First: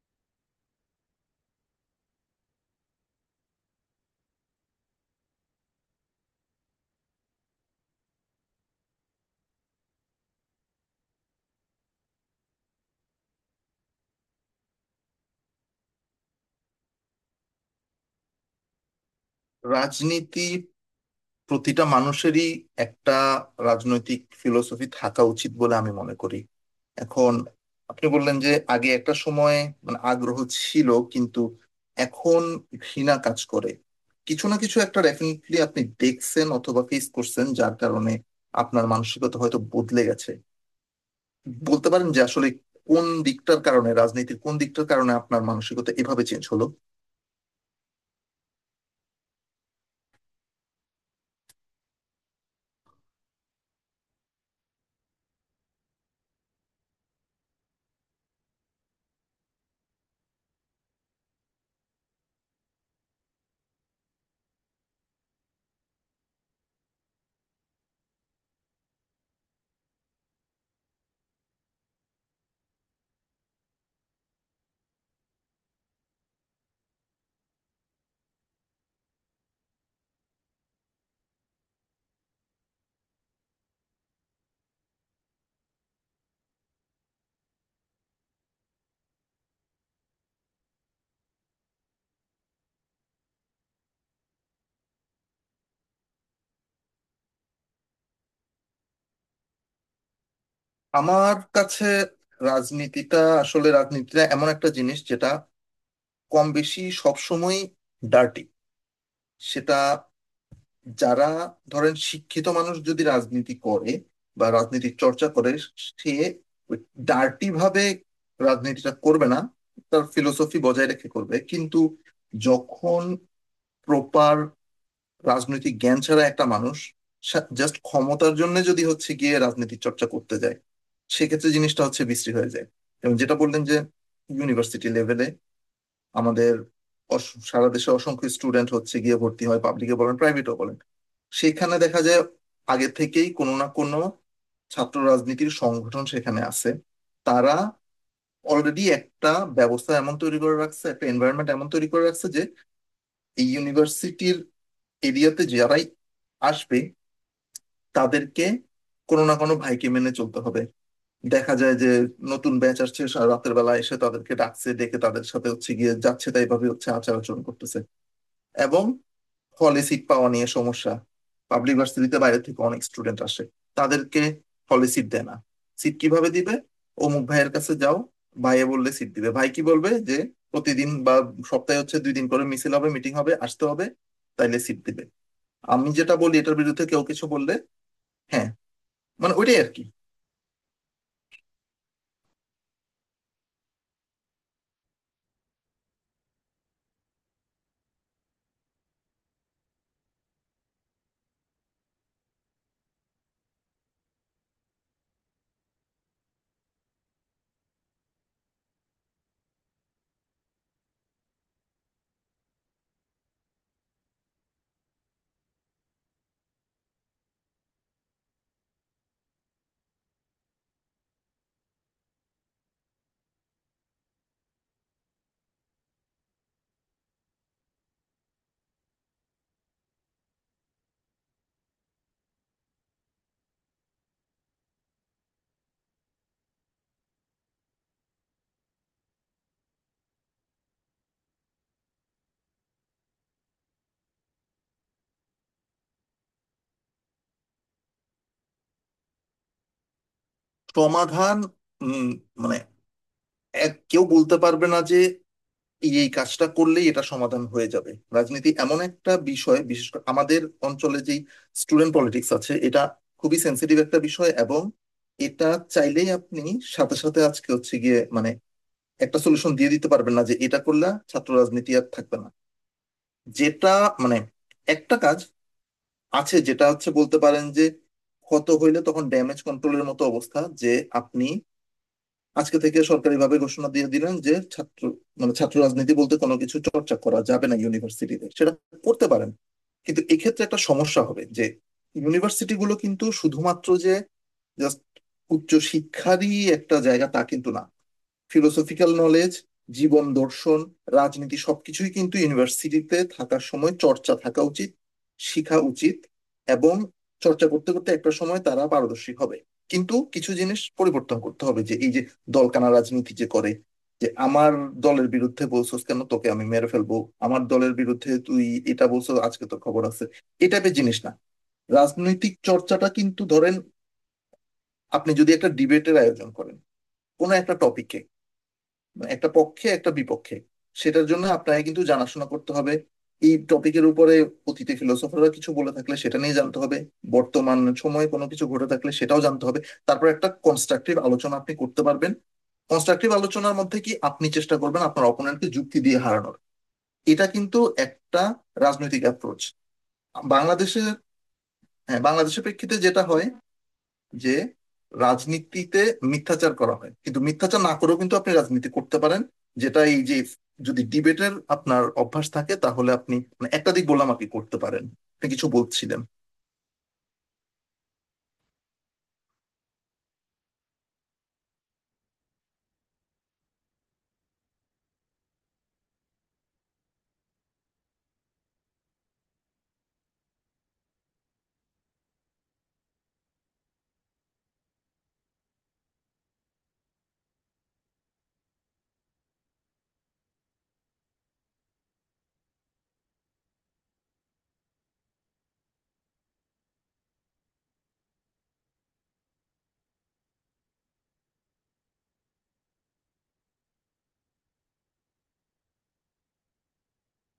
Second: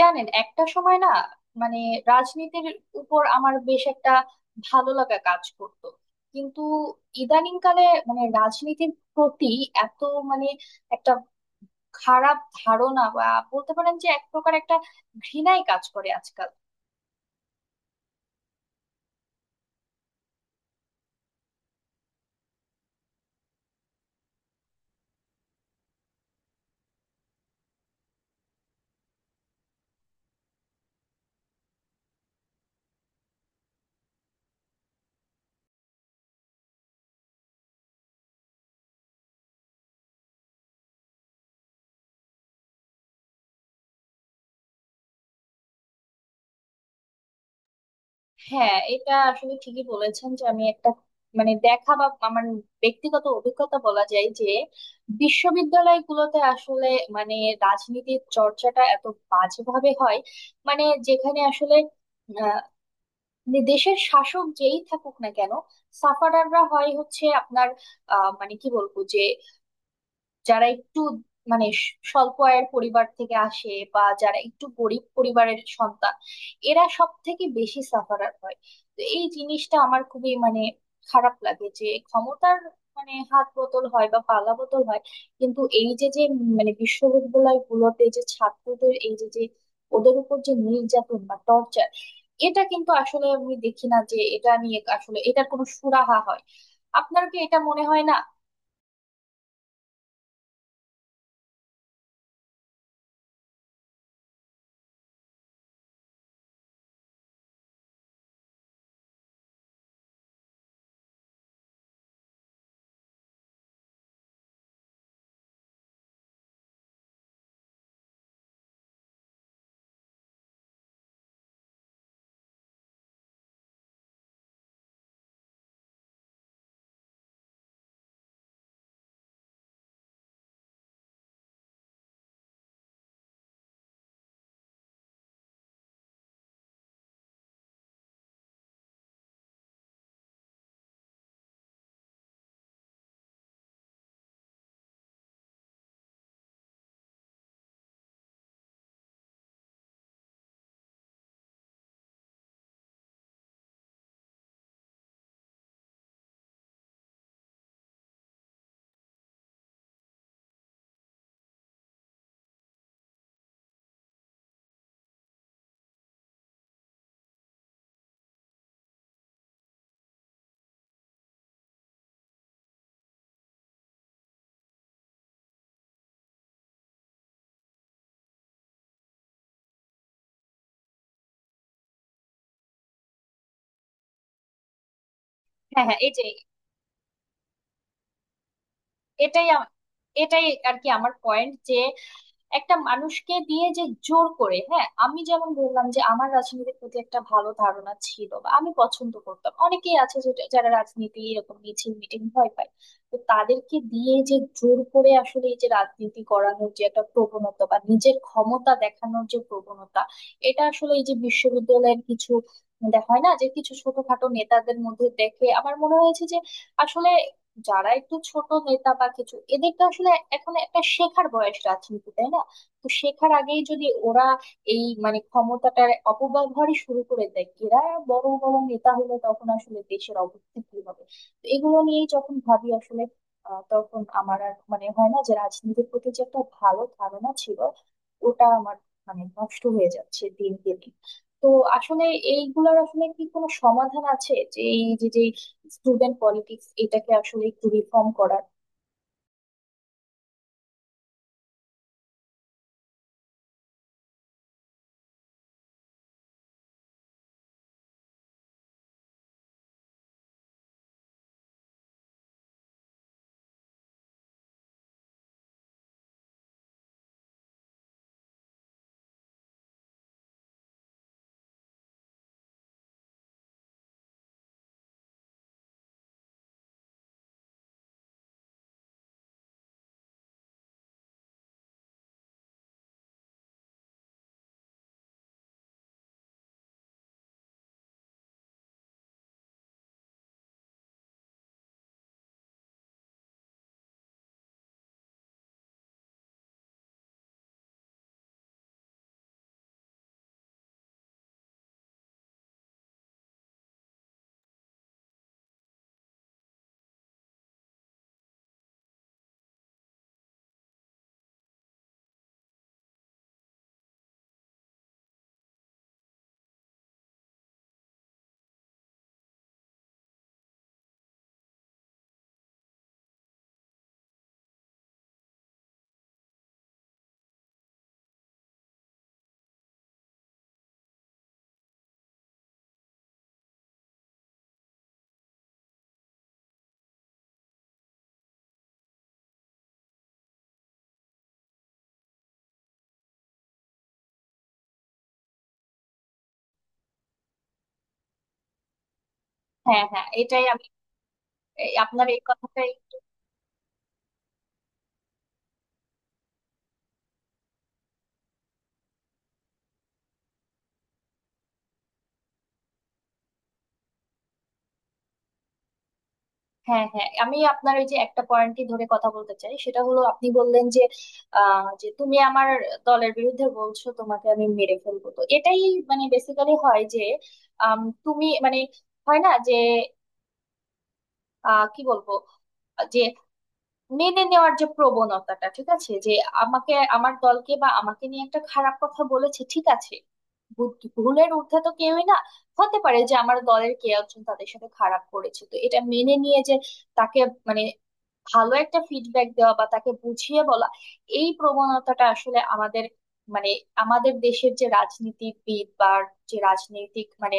জানেন, একটা সময় না মানে রাজনীতির উপর আমার বেশ একটা ভালো লাগা কাজ করতো। কিন্তু ইদানিংকালে মানে রাজনীতির প্রতি এত মানে একটা খারাপ ধারণা বা বলতে পারেন যে এক প্রকার একটা ঘৃণাই কাজ করে আজকাল। রাজনীতি প্রতিটা মানুষেরই একটা রাজনৈতিক ফিলোসফি থাকা উচিত বলে আমি মনে করি। এখন আপনি বললেন যে আগে একটা সময় মানে আগ্রহ ছিল কিন্তু এখন ঘৃণা কাজ করে। কিছু না কিছু একটা ডেফিনেটলি আপনি দেখছেন অথবা ফেস করছেন যার কারণে আপনার মানসিকতা হয়তো বদলে গেছে। বলতে পারেন যে আসলে কোন দিকটার কারণে রাজনীতির কোন দিকটার কারণে আপনার মানসিকতা এভাবে চেঞ্জ হলো? হ্যাঁ, এটা আসলে ঠিকই বলেছেন যে আমি একটা মানে দেখা বা আমার ব্যক্তিগত অভিজ্ঞতা বলা যায় যে বিশ্ববিদ্যালয়গুলোতে আসলে মানে রাজনীতির চর্চাটা এত বাজেভাবে হয়, মানে যেখানে আসলে আহ, মানে দেশের শাসক যেই থাকুক না কেন সাফারাররা হয় হচ্ছে আপনার মানে কি বলবো যে যারা একটু মানে স্বল্প আয়ের পরিবার থেকে আসে বা যারা একটু গরিব পরিবারের সন্তান এরা সব থেকে বেশি সাফারার হয়। তো এই জিনিসটা আমার খুবই মানে খারাপ লাগে যে ক্ষমতার মানে হাত বদল হয় বা পালা বদল হয়, কিন্তু এই যে যে মানে বিশ্ববিদ্যালয় গুলোতে যে ছাত্রদের এই যে যে ওদের উপর যে নির্যাতন বা টর্চার, এটা কিন্তু আসলে আমি দেখি না যে এটা নিয়ে আসলে এটার কোনো সুরাহা হয়। আপনার কি এটা মনে হয় না? আমার কাছে রাজনীতিটা এমন একটা জিনিস যেটা কম বেশি সবসময় ডার্টি। সেটা যারা ধরেন শিক্ষিত মানুষ যদি রাজনীতি করে বা রাজনীতির চর্চা করে, সে ডার্টি ভাবে রাজনীতিটা করবে না, তার ফিলোসফি বজায় রেখে করবে। কিন্তু যখন প্রপার রাজনৈতিক জ্ঞান ছাড়া একটা মানুষ জাস্ট ক্ষমতার জন্য যদি হচ্ছে গিয়ে রাজনীতি চর্চা করতে যায়, সেক্ষেত্রে জিনিসটা হচ্ছে বিশ্রী হয়ে যায়। এবং যেটা বললেন যে ইউনিভার্সিটি লেভেলে আমাদের সারা দেশে অসংখ্য স্টুডেন্ট হচ্ছে গিয়ে ভর্তি হয়, পাবলিকে বলেন প্রাইভেটও বলেন, সেখানে দেখা যায় আগে থেকেই কোনো না কোনো ছাত্র রাজনীতির সংগঠন সেখানে আছে। তারা অলরেডি একটা ব্যবস্থা এমন তৈরি করে রাখছে, একটা এনভায়রনমেন্ট এমন তৈরি করে রাখছে যে এই ইউনিভার্সিটির এরিয়াতে যারাই আসবে তাদেরকে কোনো না কোনো ভাইকে মেনে চলতে হবে। দেখা যায় যে নতুন ব্যাচ আসছে, রাতের বেলা এসে তাদেরকে ডাকছে, ডেকে তাদের সাথে হচ্ছে গিয়ে যাচ্ছে তাই ভাবে হচ্ছে আচার আচরণ করতেছে। এবং হলে সিট পাওয়া নিয়ে সমস্যা, পাবলিক ভার্সিটিতে বাইরে থেকে অনেক স্টুডেন্ট আসে, তাদেরকে হলে সিট দেয় না। সিট কিভাবে দিবে? অমুক ভাইয়ের কাছে যাও, ভাইয়ে বললে সিট দিবে, ভাই কি বলবে যে প্রতিদিন বা সপ্তাহে হচ্ছে দুই দিন করে মিছিল হবে মিটিং হবে আসতে হবে, তাইলে সিট দিবে। হ্যাঁ আমি হ্যাঁ, এই যেটা যে বলি এটার বিরুদ্ধে কেউ কিছু বললে, হ্যাঁ, মানে এটাই ওইটাই আর আম- কি। এটাই আর কি আমার পয়েন্ট, যে একটা মানুষকে দিয়ে যে জোর করে, হ্যাঁ আমি যেমন বললাম যে আমার রাজনীতির প্রতি একটা ভালো ধারণা ছিল বা আমি পছন্দ করতাম, অনেকেই আছে যারা রাজনীতি এরকম মিছিল মিটিং ভয় পায়। তো তাদেরকে দিয়ে যে জোর করে আসলে এই যে রাজনীতি করানোর যে একটা প্রবণতা বা নিজের ক্ষমতা দেখানোর যে প্রবণতা, এটা আসলে এই যে বিশ্ববিদ্যালয়ের কিছু, দেখা হয় না যে কিছু ছোটখাটো নেতাদের মধ্যে দেখে আমার মনে হয়েছে যে আসলে যারা একটু ছোট নেতা বা কিছু এদেরকে আসলে এখন একটা শেখার বয়স রাজনীতি, তাই না? তো শেখার আগেই যদি ওরা এই মানে ক্ষমতাটার অপব্যবহারই শুরু করে দেয়, এরা বড় বড় নেতা হলে তখন আসলে দেশের অবস্থা কি হবে। তো এগুলো নিয়েই যখন ভাবি আসলে তখন আমার আর মানে হয় না যে রাজনীতির প্রতি যে একটা ভালো ধারণা ছিল, ওটা আমার মানে নষ্ট হয়ে যাচ্ছে দিন দিন। তো আসলে এইগুলার আসলে কি কোনো সমাধান আছে যে এই যে যে স্টুডেন্ট পলিটিক্স এটাকে আসলে একটু রিফর্ম করার? সমাধান, উম, মানে এক কেউ বলতে পারবে না যে এই এই কাজটা করলেই এটা সমাধান হয়ে যাবে। রাজনীতি এমন একটা বিষয় বিশেষ করে আমাদের অঞ্চলে যেই স্টুডেন্ট পলিটিক্স আছে, এটা খুবই সেন্সিটিভ একটা বিষয়। এবং এটা চাইলেই আপনি সাথে সাথে আজকে হচ্ছে গিয়ে মানে একটা সলিউশন দিয়ে দিতে পারবেন না যে এটা করলে ছাত্র রাজনীতি আর থাকবে না। যেটা মানে একটা কাজ আছে, যেটা হচ্ছে বলতে পারেন যে ক্ষত হইলে তখন ড্যামেজ কন্ট্রোলের মতো অবস্থা, যে আপনি আজকে থেকে সরকারিভাবে ঘোষণা দিয়ে দিলেন যে ছাত্র মানে ছাত্র রাজনীতি বলতে কোনো কিছু চর্চা করা যাবে না ইউনিভার্সিটিতে, সেটা করতে পারেন। কিন্তু এক্ষেত্রে একটা সমস্যা হবে যে ইউনিভার্সিটি গুলো কিন্তু শুধুমাত্র যে জাস্ট উচ্চ শিক্ষারই একটা জায়গা তা কিন্তু না। ফিলোসফিক্যাল নলেজ, জীবন দর্শন, রাজনীতি সবকিছুই কিন্তু ইউনিভার্সিটিতে থাকার সময় চর্চা থাকা উচিত, শেখা উচিত। এবং চর্চা করতে করতে একটা সময় তারা পারদর্শী হবে। কিন্তু কিছু জিনিস পরিবর্তন করতে হবে, যে এই যে দলকানা রাজনীতি যে করে, যে আমার দলের বিরুদ্ধে বলছস কেন, তোকে আমি মেরে ফেলবো, আমার দলের বিরুদ্ধে তুই এটা বলছো আজকে তোর খবর আছে, এই টাইপের জিনিস না। রাজনৈতিক চর্চাটা কিন্তু ধরেন আপনি যদি একটা ডিবেটের আয়োজন করেন কোনো একটা টপিকে, একটা পক্ষে একটা বিপক্ষে, সেটার জন্য আপনাকে কিন্তু জানাশোনা করতে হবে এই টপিকের উপরে। অতীতে ফিলোসফাররা কিছু বলে থাকলে সেটা নিয়ে জানতে হবে, বর্তমান সময়ে কোনো কিছু ঘটে থাকলে সেটাও জানতে হবে। তারপর একটা কনস্ট্রাকটিভ আলোচনা আপনি করতে পারবেন। কনস্ট্রাকটিভ আলোচনার মধ্যে কি আপনি চেষ্টা করবেন আপনার অপোনেন্টকে যুক্তি দিয়ে হারানোর, এটা কিন্তু একটা রাজনৈতিক অ্যাপ্রোচ। হ্যাঁ হ্যাঁ, এটাই আমি বাংলাদেশের, এই হ্যাঁ, আপনার এই বাংলাদেশের কথাটাই। প্রেক্ষিতে যেটা হয় যে রাজনীতিতে মিথ্যাচার করা হয়, কিন্তু মিথ্যাচার না করেও কিন্তু আপনি রাজনীতি করতে পারেন। যেটা এই যে যদি ডিবেটের আপনার অভ্যাস থাকে তাহলে আপনি মানে একাধিক বললাম আপনি করতে পারেন। আপনি কিছু বলছিলেন। হ্যাঁ হ্যাঁ, আমি আপনার ওই যে একটা পয়েন্টই ধরে কথা বলতে চাই, সেটা হলো আপনি বললেন যে যে তুমি আমার দলের বিরুদ্ধে বলছো তোমাকে আমি মেরে ফেলবো, তো এটাই মানে বেসিক্যালি হয় যে তুমি মানে, হয় না যে কি বলবো যে মেনে নেওয়ার যে প্রবণতাটা ঠিক আছে, যে আমাকে আমার দলকে বা আমাকে নিয়ে একটা খারাপ কথা বলেছে, ঠিক আছে, ভুলের ঊর্ধ্বে তো কেউই না। হতে পারে যে আমার দলের কে একজন তাদের সাথে খারাপ করেছে, তো এটা মেনে নিয়ে যে তাকে মানে ভালো একটা ফিডব্যাক দেওয়া বা তাকে বুঝিয়ে বলা, এই প্রবণতাটা আসলে আমাদের মানে আমাদের দেশের যে রাজনীতিবিদ বা যে রাজনৈতিক মানে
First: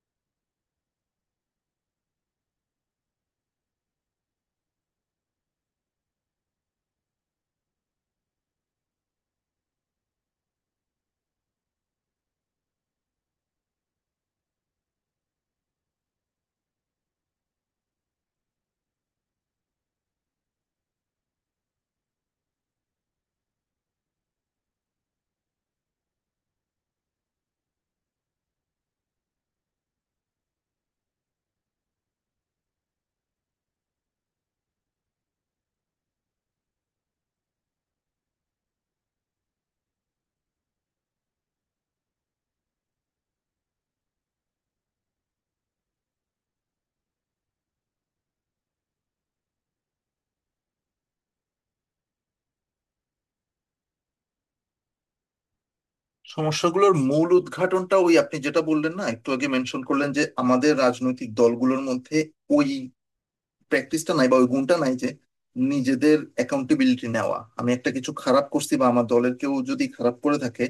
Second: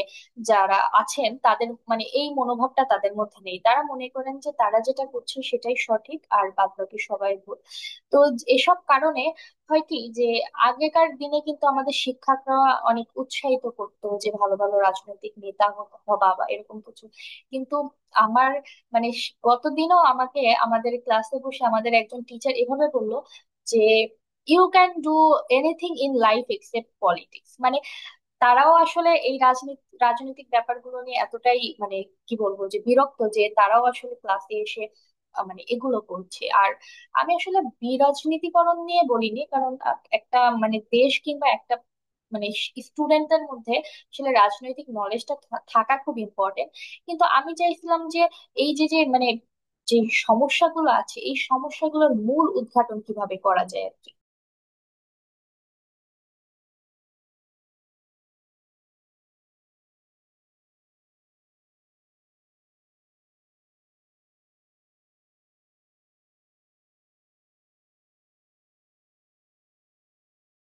যারা আছেন, তাদের মানে এই মনোভাবটা তাদের মধ্যে নেই। তারা মনে করেন যে তারা যেটা করছে সেটাই সঠিক আর বাদবাকি সবাই ভুল। তো এসব কারণে হয় কি যে আগেকার দিনে কিন্তু আমাদের শিক্ষকরা অনেক উৎসাহিত করতো যে ভালো ভালো রাজনৈতিক নেতা হবা বা এরকম কিছু। কিন্তু আমার মানে গতদিনও আমাকে আমাদের ক্লাসে বসে আমাদের একজন টিচার এভাবে বললো যে you can do anything in life except politics, মানে তারাও আসলে এই রাজনীতি রাজনৈতিক ব্যাপারগুলো নিয়ে এতটাই মানে কি বলবো যে বিরক্ত যে তারাও আসলে ক্লাসে এসে মানে এগুলো করছে। আর আমি আসলে বিরাজনীতিকরণ নিয়ে বলিনি, কারণ একটা মানে দেশ কিংবা একটা মানে স্টুডেন্টদের মধ্যে আসলে রাজনৈতিক নলেজটা থাকা খুব ইম্পর্টেন্ট। কিন্তু আমি চাইছিলাম যে এই যে যে মানে যে সমস্যাগুলো আছে এই সমস্যাগুলোর মূল উদ্ঘাটন কিভাবে করা যায় আর কি। সমস্যাগুলোর মূল উদ্ঘাটনটা ওই আপনি যেটা বললেন না একটু আগে মেনশন করলেন যে আমাদের রাজনৈতিক দলগুলোর মধ্যে ওই প্র্যাকটিসটা নাই বা ওই গুণটা নাই, যে নিজেদের অ্যাকাউন্টেবিলিটি নেওয়া। আমি একটা কিছু খারাপ করছি বা আমার দলের কেউ যদি খারাপ করে থাকে,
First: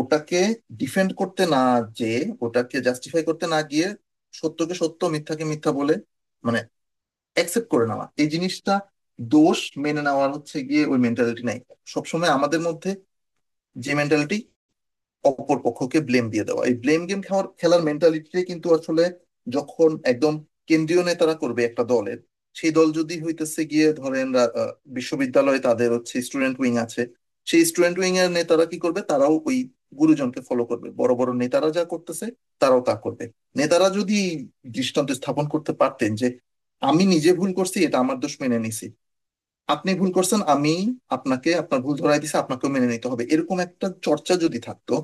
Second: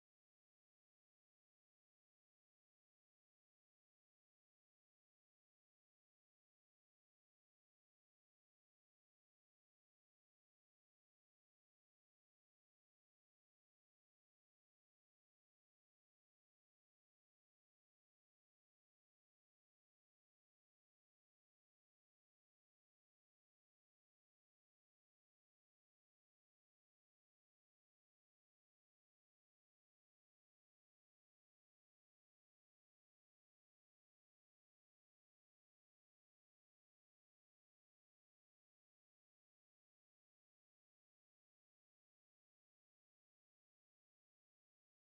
ওটাকে ডিফেন্ড করতে না, যে ওটাকে জাস্টিফাই করতে না গিয়ে সত্যকে সত্য মিথ্যাকে মিথ্যা বলে মানে অ্যাকসেপ্ট করে নেওয়া, এই জিনিসটা, দোষ মেনে নেওয়ার হচ্ছে গিয়ে ওই মেন্টালিটি নাই সবসময় আমাদের মধ্যে। যে মেন্টালিটি অপর পক্ষকে ব্লেম দিয়ে দেওয়া, এই ব্লেম গেম খেলার খেলার মেন্টালিটিটাই কিন্তু আসলে, যখন একদম কেন্দ্রীয় নেতারা করবে একটা দলের, সেই দল যদি হইতেছে গিয়ে ধরেন বিশ্ববিদ্যালয়ে তাদের হচ্ছে স্টুডেন্ট উইং আছে, সেই স্টুডেন্ট উইং এর নেতারা কি করবে, তারাও ওই গুরুজনকে ফলো করবে। বড় বড় নেতারা যা করতেছে তারাও তা করবে। নেতারা যদি দৃষ্টান্ত স্থাপন করতে পারতেন যে আমি নিজে ভুল করছি এটা আমার দোষ মেনে নিছি, আপনি ভুল করছেন আমি আপনাকে আপনার ভুল ধরাই দিছি আপনাকেও মেনে নিতে হবে, এরকম একটা চর্চা যদি থাকতো,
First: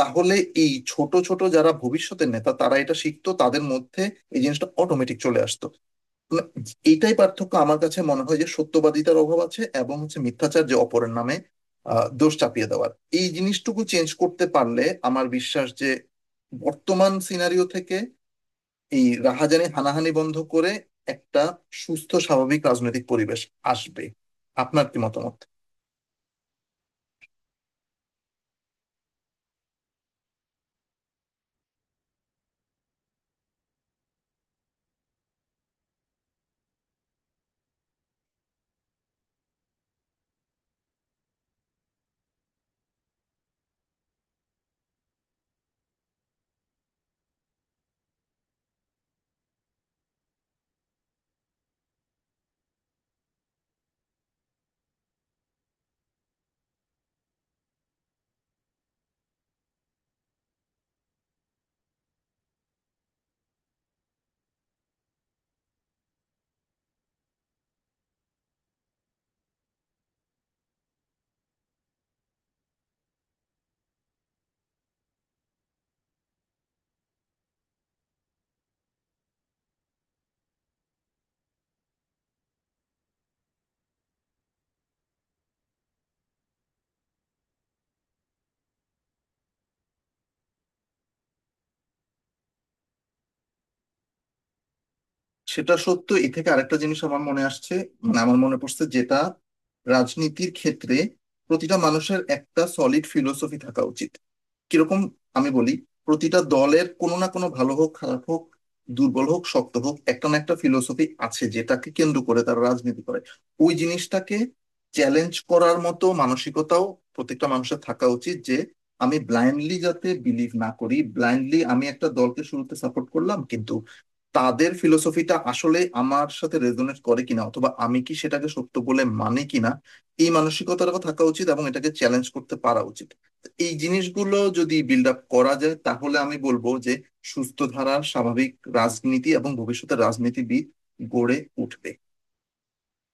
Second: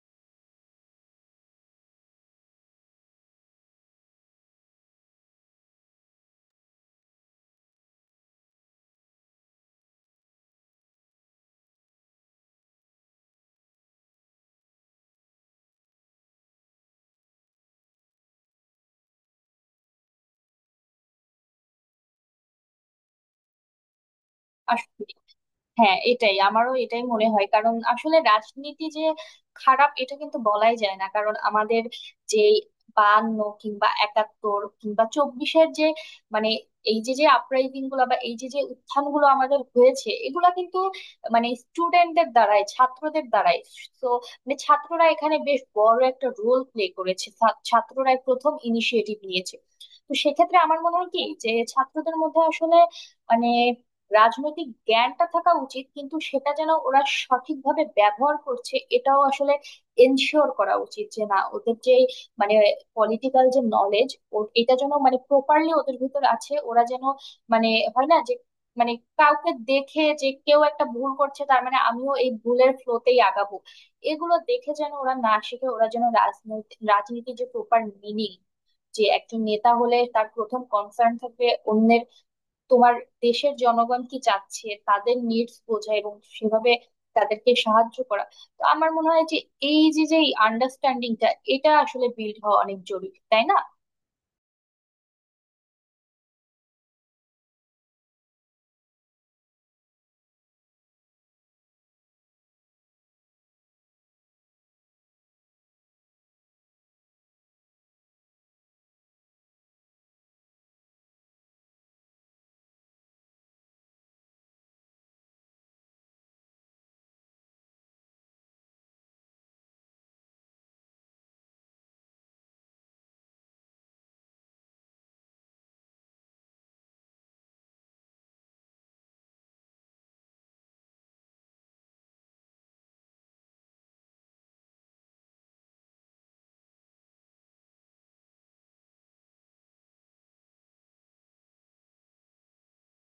তাহলে এই ছোট ছোট যারা ভবিষ্যতের নেতা তারা এটা শিখতো, তাদের মধ্যে এই জিনিসটা অটোমেটিক চলে আসতো। মানে এইটাই পার্থক্য আমার কাছে মনে হয়, যে সত্যবাদিতার অভাব আছে এবং হচ্ছে মিথ্যাচার যে অপরের নামে দোষ চাপিয়ে দেওয়ার, এই জিনিসটুকু চেঞ্জ করতে পারলে আমার বিশ্বাস যে বর্তমান সিনারিও থেকে এই রাহাজানি হানাহানি বন্ধ করে একটা সুস্থ স্বাভাবিক রাজনৈতিক পরিবেশ আসবে। আপনার কি আসলে, মতামত? হ্যাঁ এটাই আমারও এটাই মনে হয়, কারণ আসলে রাজনীতি যে খারাপ এটা কিন্তু বলাই যায় না, কারণ আমাদের যে বায়ান্ন কিংবা একাত্তর কিংবা চব্বিশের যে মানে এই যে যে আপরাইজিং গুলো বা এই যে যে উত্থান গুলো আমাদের হয়েছে, এগুলা কিন্তু মানে স্টুডেন্টদের দ্বারাই, ছাত্রদের দ্বারাই। তো মানে ছাত্ররা এখানে বেশ বড় একটা রোল প্লে করেছে, ছাত্ররাই প্রথম ইনিশিয়েটিভ নিয়েছে। তো সেক্ষেত্রে আমার মনে হয় কি যে ছাত্রদের মধ্যে আসলে মানে রাজনৈতিক জ্ঞানটা থাকা উচিত, কিন্তু সেটা যেন ওরা সঠিকভাবে ব্যবহার করছে, এটাও আসলে এনশিওর করা উচিত। যে না, ওদের যে মানে পলিটিক্যাল যে নলেজ এটা যেন মানে প্রপারলি ওদের ভিতর আছে, ওরা যেন মানে হয় না যে মানে কাউকে দেখে যে কেউ একটা ভুল করছে তার মানে আমিও এই ভুলের ফ্লোতেই আগাবো। এগুলো দেখে যেন ওরা না শিখে, ওরা যেন রাজনৈতিক রাজনীতির যে প্রপার মিনিং, যে একজন নেতা হলে তার প্রথম কনসার্ন থাকবে অন্যের, তোমার দেশের জনগণ কি চাচ্ছে তাদের নিডস বোঝা এবং সেভাবে তাদেরকে সাহায্য করা। তো আমার মনে হয় যে এই যে যে আন্ডারস্ট্যান্ডিংটা, এটা আসলে বিল্ড হওয়া অনেক জরুরি, তাই না? সেটা সত্য, এ থেকে আরেকটা জিনিস আমার মনে আসছে, মানে আমার মনে পড়ছে, যেটা রাজনীতির ক্ষেত্রে প্রতিটা মানুষের একটা সলিড ফিলোসফি থাকা উচিত। কিরকম? আমি বলি, প্রতিটা দলের কোনো না কোনো ভালো হোক খারাপ হোক, দুর্বল হোক শক্ত হোক, একটা না একটা ফিলোসফি আছে যেটাকে কেন্দ্র করে তারা রাজনীতি করে। ওই জিনিসটাকে চ্যালেঞ্জ করার মতো মানসিকতাও প্রত্যেকটা মানুষের থাকা উচিত, যে আমি ব্লাইন্ডলি যাতে বিলিভ না করি। ব্লাইন্ডলি আমি একটা দলকে শুরুতে সাপোর্ট করলাম কিন্তু তাদের ফিলোসফিটা আসলে আমার সাথে রেজোনেট করে কিনা অথবা আমি কি সেটাকে সত্য বলে মানে কিনা, এই মানসিকতাটাও থাকা উচিত এবং এটাকে চ্যালেঞ্জ করতে পারা উচিত। তো এই জিনিসগুলো যদি বিল্ড আপ করা যায় তাহলে আমি বলবো যে সুস্থ ধারার স্বাভাবিক রাজনীতি এবং ভবিষ্যতে রাজনীতিবিদ গড়ে উঠবে।